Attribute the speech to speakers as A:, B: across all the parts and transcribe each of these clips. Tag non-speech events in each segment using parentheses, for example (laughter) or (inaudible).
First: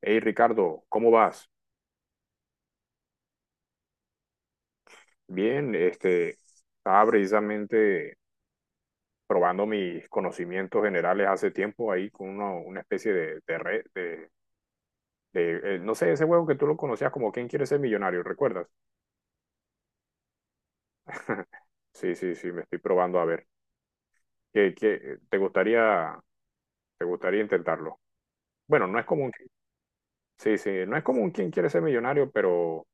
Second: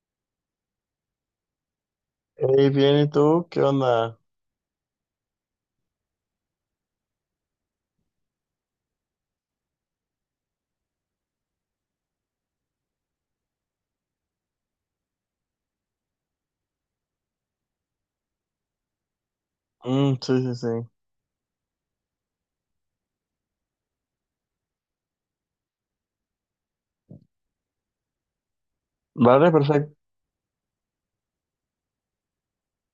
A: Hey Ricardo, ¿cómo vas?
B: Hey, bien, ¿y tú? ¿Qué onda?
A: Bien, estaba precisamente probando mis conocimientos generales hace tiempo ahí con una especie de, red, no sé, ese juego que tú lo conocías como ¿Quién quiere ser millonario? ¿Recuerdas?
B: Mm, sí, sí, sí.
A: (laughs) Sí, sí, sí, me estoy probando a ver. ¿Qué, qué- te gustaría, te gustaría intentarlo? Bueno, no es común,
B: Vale, perfecto.
A: sí, sí, no es común quién quiere ser millonario, pero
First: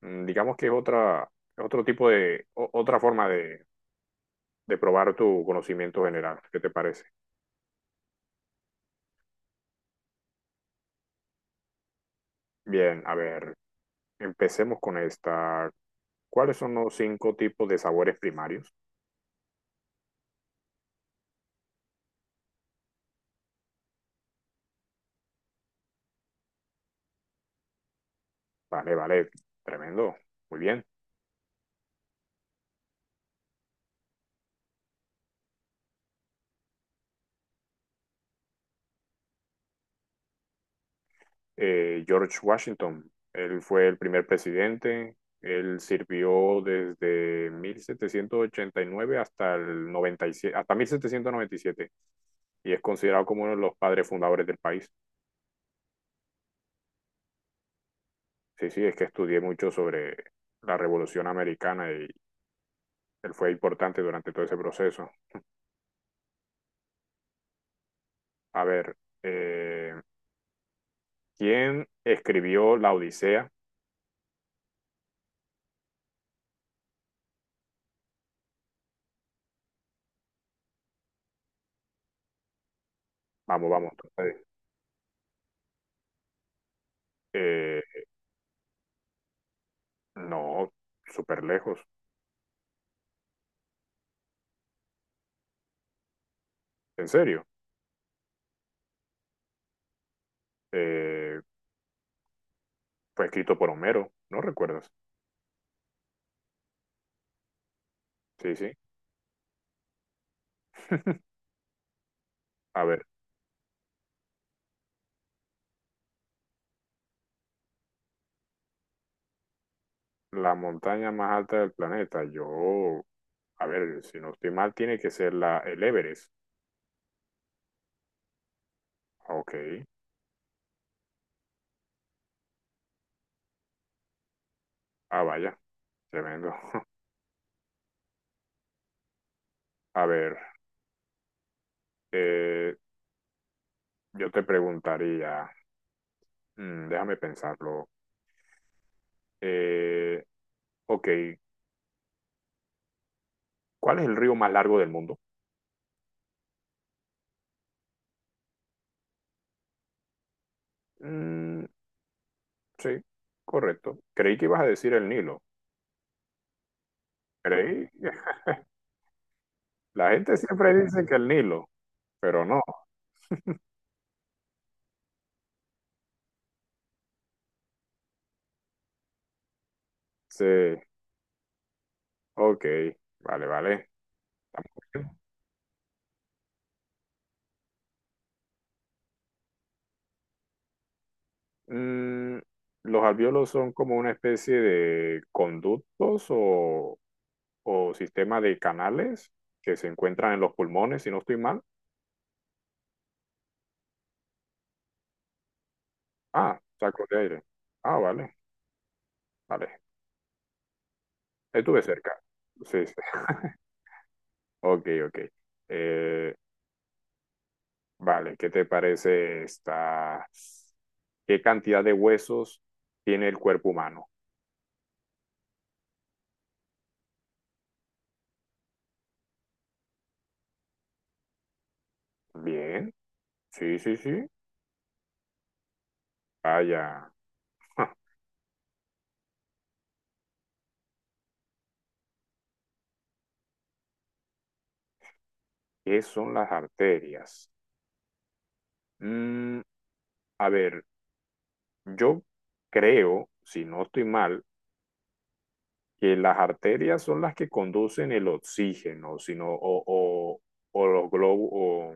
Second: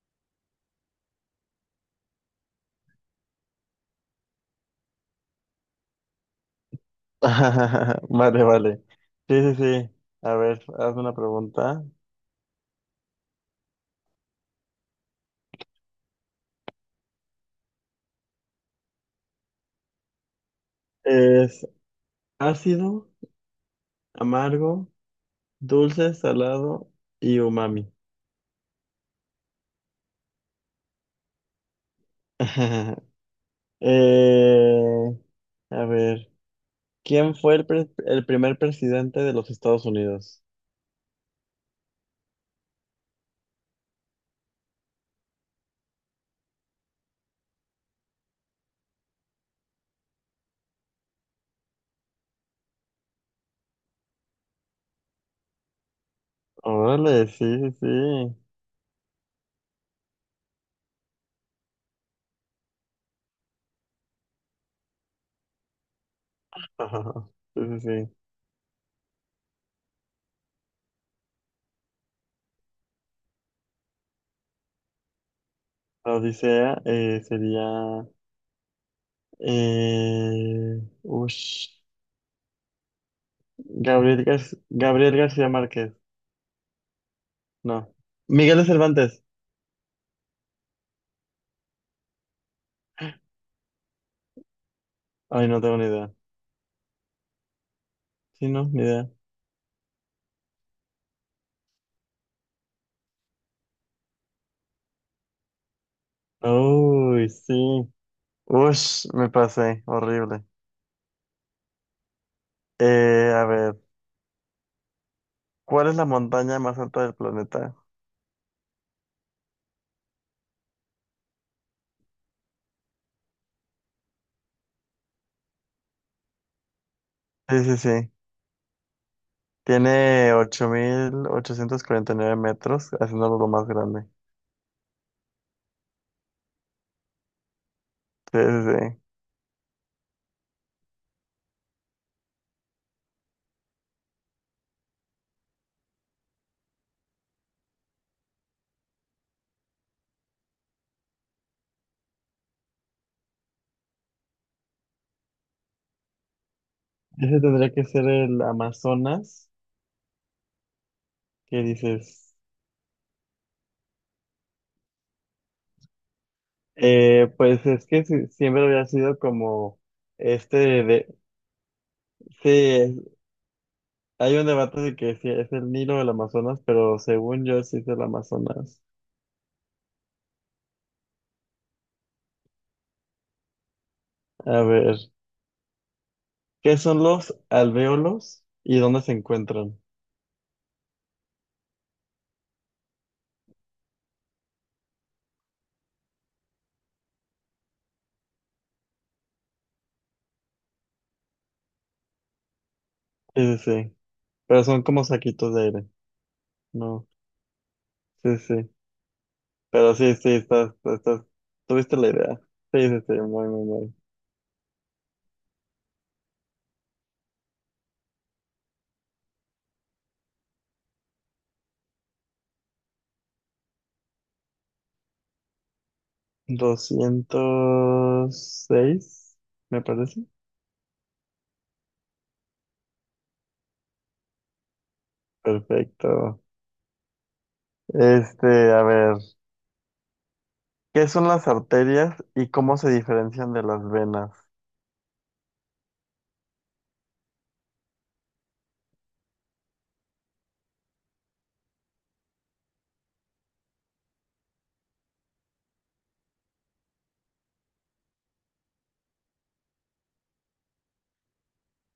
A: digamos que es otro tipo de, otra forma de, probar tu conocimiento general. ¿Qué te parece?
B: (laughs) Vale, vale. Sí, sí, sí. A ver, haz una pregunta.
A: Bien, a ver, empecemos con esta. ¿Cuáles son los cinco tipos de sabores primarios?
B: Es ácido, amargo, dulce, salado y umami.
A: Vale, vale, tremendo, muy bien.
B: (laughs) Eh, a ver, ¿quién fue el primer presidente de los Estados Unidos?
A: George Washington, él fue el primer presidente, él sirvió desde 1789 hasta el 97 hasta 1797 y siete y es considerado como uno de los padres fundadores del país.
B: Órale, sí, sí, sí.
A: Sí, sí, es que estudié mucho sobre la Revolución Americana y él fue importante durante todo ese proceso.
B: (laughs) Sí, sí, sí.
A: A ver, eh, ¿quién escribió La Odisea?
B: Odisea sería. Eh, Ush.
A: Vamos, vamos. Tú
B: Gabriel,
A: puedes.
B: Gar- Gabriel García Márquez.
A: Eh,
B: No. Miguel de Cervantes.
A: no, súper lejos.
B: Ay, no tengo ni idea.
A: En serio.
B: Sí, no, ni idea.
A: Eh, fue escrito por Homero. ¿No recuerdas?
B: Uy, sí.
A: Sí, sí.
B: Ush, me pasé. Horrible.
A: (laughs) A ver,
B: A ver, ¿cuál es la montaña más alta del planeta?
A: la montaña más alta del planeta. Yo, a ver, si no estoy mal, tiene que ser la, el Everest.
B: Sí, sí, sí.
A: Ah, ok.
B: Tiene 8849 metros, haciéndolo lo más grande.
A: Ah, vaya. Tremendo. (laughs)
B: Sí, sí, sí.
A: A ver, eh, yo te preguntaría, déjame pensarlo. Eh, ok, ¿cuál es el río más largo del mundo?
B: Ese tendría que ser el Amazonas, que
A: Mm,
B: dices.
A: Sí, correcto. Creí que ibas a decir el Nilo.
B: Pues es
A: Creí.
B: que
A: (laughs)
B: siempre había sido como
A: La gente
B: este
A: siempre dice que
B: de,
A: el Nilo, pero
B: sí,
A: no.
B: hay un debate de que si es el Nilo o el Amazonas, pero según yo sí es el Amazonas.
A: Sí, ok, vale, vale.
B: A
A: Estamos
B: ver, ¿qué son los alvéolos y dónde se encuentran?
A: bien. ¿Los alvéolos son como una especie de conductos o, sistema de canales que se encuentran en los pulmones, si no estoy mal?
B: Sí, sí, sí, pero son como saquitos de aire,
A: Ah, saco
B: ¿no?
A: de aire. Ah, vale,
B: Sí, sí,
A: vale.
B: pero sí, sí,
A: Estuve
B: tuviste la
A: cerca.
B: idea.
A: Sí,
B: Sí,
A: sí.
B: sí, sí, muy,
A: (laughs)
B: muy, muy.
A: Ok, ok. Eh, Vale, ¿qué te parece esta? ¿Qué cantidad de huesos tiene el cuerpo humano?
B: 206 me parece.
A: Bien, sí, sí, sí.
B: Perfecto.
A: Vaya, ja,
B: Este, a ver. ¿Qué son las arterias y cómo se diferencian de las venas?
A: ¿qué son las arterias? Mm, a ver, yo creo, si no estoy mal, que las arterias son las que conducen el oxígeno, sino, o los globos,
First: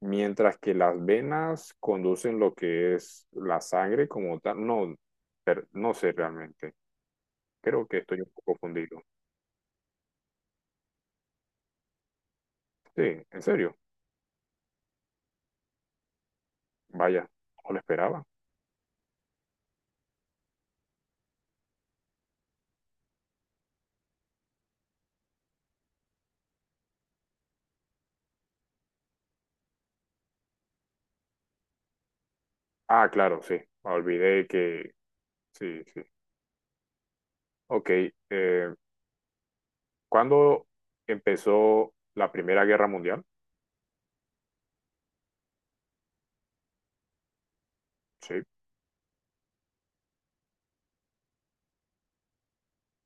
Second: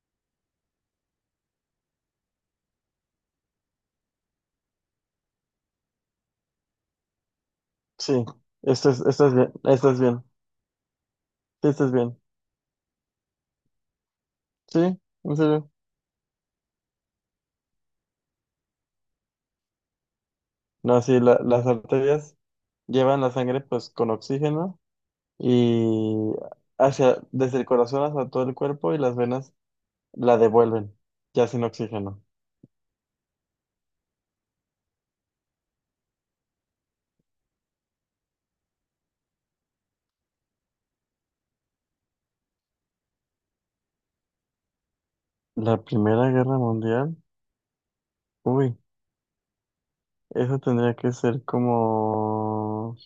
A: mientras que las venas conducen lo que es la sangre como tal. No, no sé realmente. Creo que estoy
B: Sí,
A: un poco fundido.
B: esto es bien, sí, esto es bien,
A: Sí, en serio.
B: sí, en serio.
A: Vaya, no lo esperaba.
B: No, sí, las arterias llevan la sangre pues con oxígeno y hacia, desde el corazón hasta todo el cuerpo y las venas la devuelven, ya sin oxígeno.
A: Ah, claro, sí. Me olvidé que... Sí, sí. Ok. eh, ¿cuándo empezó la Primera Guerra Mundial?
B: La Primera Guerra Mundial,
A: Sí.
B: uy, eso tendría que ser como...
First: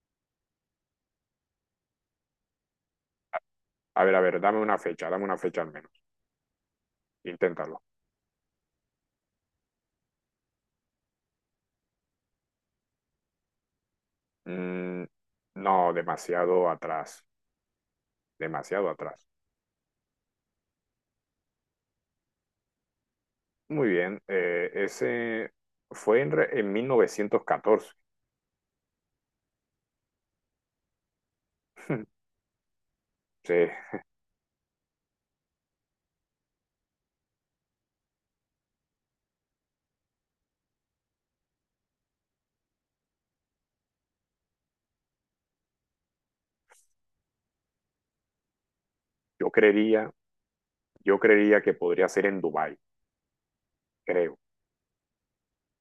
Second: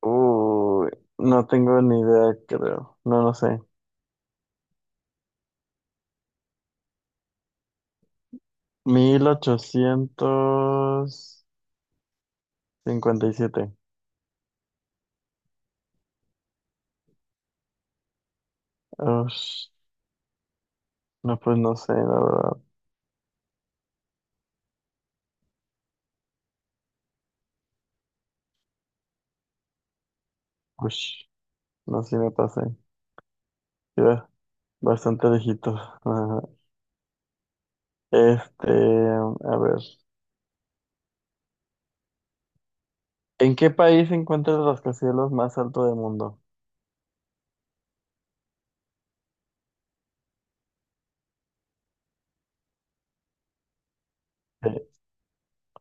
B: Uy, no tengo ni idea, creo, no, no sé.
A: A ver, dame una fecha al menos. Inténtalo.
B: 1857.
A: Mm, no, demasiado atrás. Demasiado atrás.
B: Ush, no, pues no sé, la verdad.
A: Muy bien. Ese fue en 1914.
B: Ush, no sé si
A: (laughs)
B: me pasé.
A: Sí,
B: Iba bastante lejitos. Ajá. Este, a ver. ¿En qué país se encuentra el rascacielos más alto del mundo?
A: yo creería, yo creería que podría ser en Dubái, creo.
B: Eh,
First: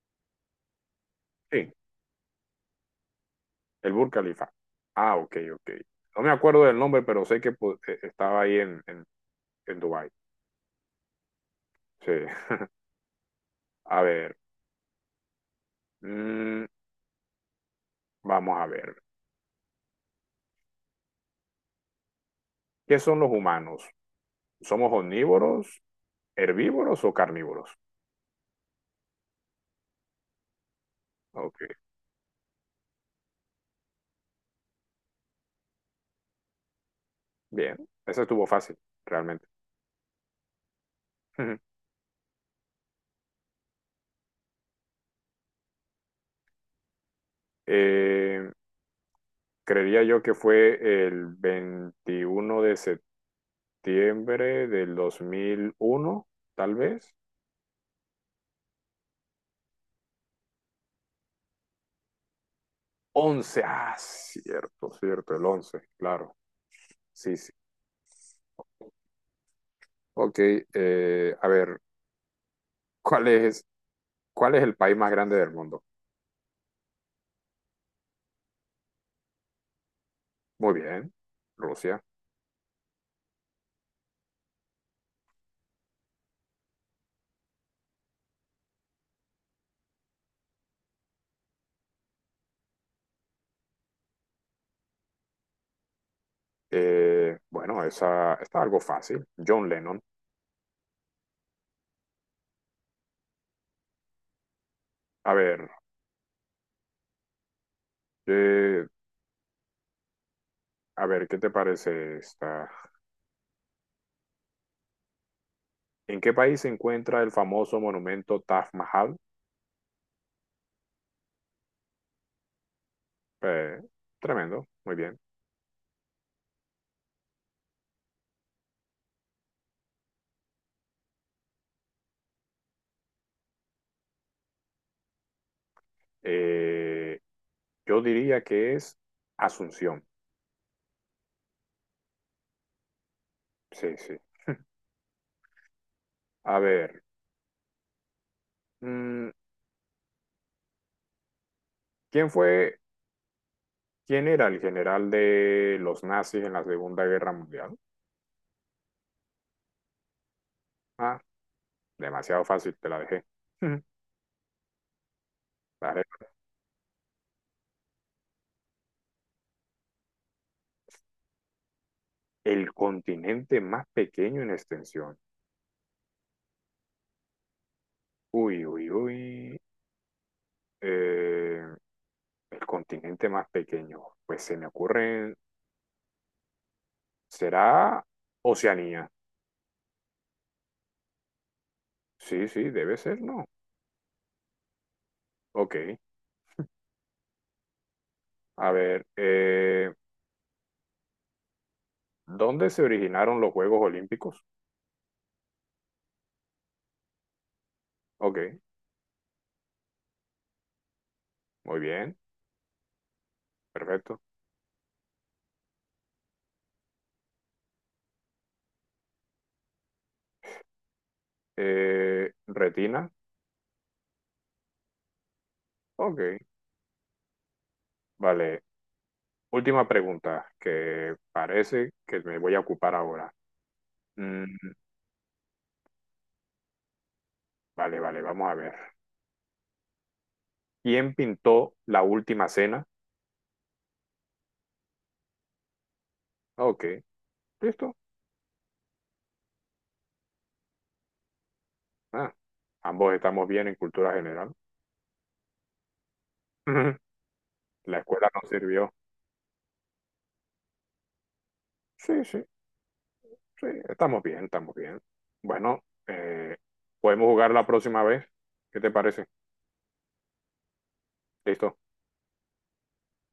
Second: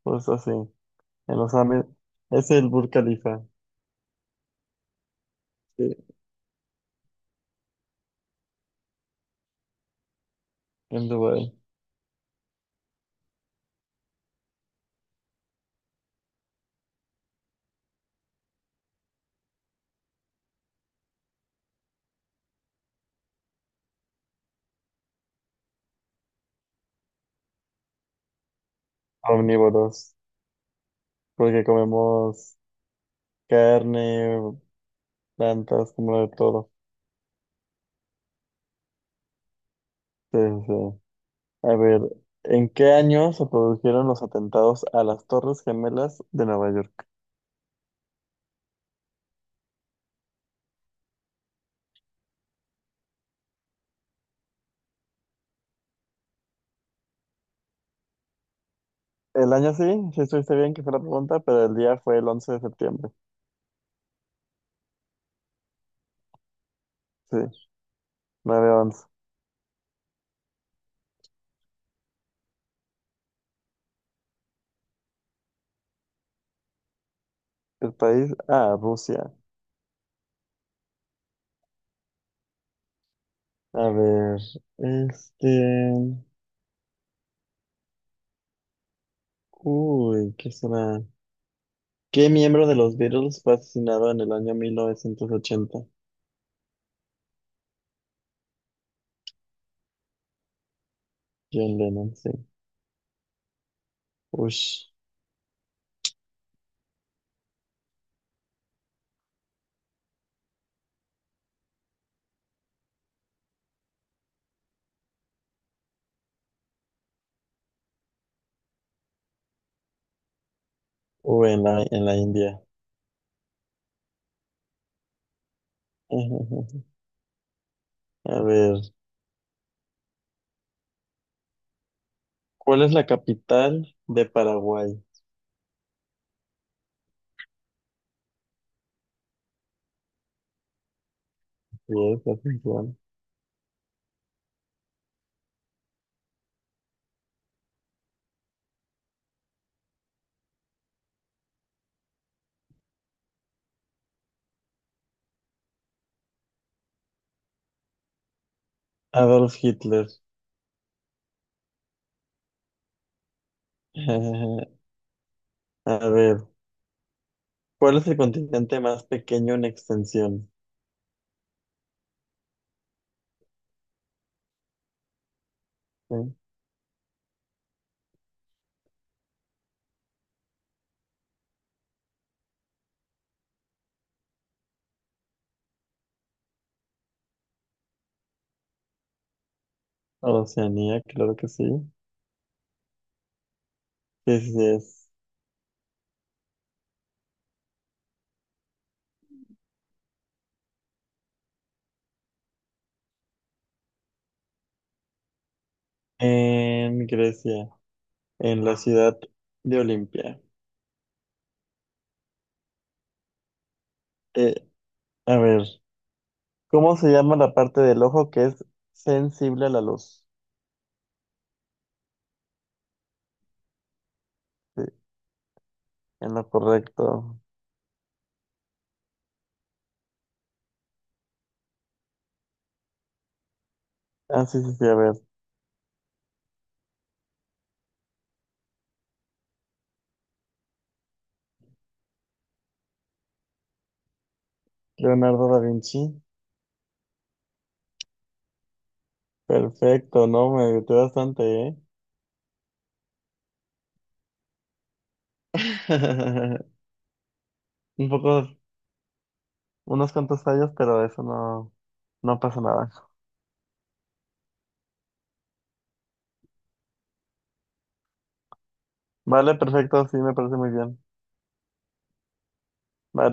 B: Justo así. En los
A: Sí.
B: Árabes. Es el Burj Khalifa.
A: El Burj Khalifa. Ah, ok, ok.
B: Sí,
A: No me acuerdo del nombre, pero sé que pues, estaba ahí en Dubái.
B: en Dubái.
A: Sí. A ver, mm, vamos a ver. ¿Qué son los humanos? ¿Somos omnívoros, herbívoros o carnívoros?
B: Omnívoros.
A: Ok,
B: Porque comemos carne, plantas, como de todo.
A: bien. Ese estuvo fácil, realmente.
B: Sí, sí, sí. A
A: (laughs)
B: ver, ¿en qué año se produjeron los atentados a las Torres Gemelas de Nueva York?
A: Eh, creería yo que fue el 21 de septiembre del 2001, tal vez.
B: El año sí, sí estuviste bien que fue la pregunta, pero el día fue el 11 de septiembre.
A: Once. Ah, cierto, cierto, el 11. Claro. Sí, sí.
B: Sí, 9/11.
A: Ok, a ver, ¿cuál es, cuál es el país más grande del mundo?
B: El país, ah, Rusia.
A: Muy bien, Rusia.
B: A ver, este... Uy, ¿qué será? ¿Qué miembro de los Beatles fue asesinado en el año 1980?
A: Bueno, esa está algo fácil. John Lennon.
B: John Lennon, sí. Ush.
A: A ver, eh, a ver, ¿qué te parece esta? ¿En qué país se encuentra el famoso monumento Taj Mahal?
B: Uy, en la India.
A: Eh, tremendo, muy bien.
B: (laughs) A ver, ¿cuál es la capital de Paraguay?
A: Eh, yo diría que es Asunción.
B: Sí, es atención.
A: Sí, sí. A ver, mm, ¿quién fue, quién era el general de los nazis en la Segunda Guerra Mundial?
B: Adolf Hitler.
A: Ah, demasiado fácil, te la dejé. Ujú.
B: (laughs)
A: ¿Vale?
B: A ver, ¿cuál es el continente más pequeño en extensión?
A: El continente más pequeño en extensión.
B: ¿Sí?
A: Uy, uy, uy. Eh, el continente más pequeño. Pues se me ocurre. ¿Será Oceanía?
B: Oceanía, claro que sí.
A: Sí, sí, debe ser, ¿no?
B: Sí, sí, sí es.
A: Ok. A ver. ¿Dónde se originaron los Juegos Olímpicos?
B: En Grecia,
A: Ok.
B: en la ciudad de Olimpia.
A: Muy bien. Perfecto.
B: Eh, a ver, ¿cómo se llama la parte del ojo que es sensible a la luz?
A: ¿Retina?
B: Sí, en
A: Ok.
B: lo correcto.
A: Vale. Última pregunta que parece que me voy a ocupar ahora. Mm,
B: Ah, sí, sí, sí, a ver.
A: Vale, vale, vamos a ver. ¿Quién pintó La Última Cena?
B: Leonardo da Vinci.
A: Ah, ok, listo.
B: Perfecto, no, me ayudó bastante, ¿eh?
A: Ah, ambos estamos bien en cultura general.
B: (laughs)
A: (laughs) La
B: Un
A: escuela
B: poco
A: nos sirvió.
B: unos cuantos años, pero eso no,
A: Sí,
B: no
A: sí,
B: pasa nada.
A: sí, estamos bien, estamos bien. Bueno, podemos jugar la próxima vez. ¿Qué te parece?
B: Vale, perfecto, sí, me parece muy bien.
A: Listo.
B: Vale.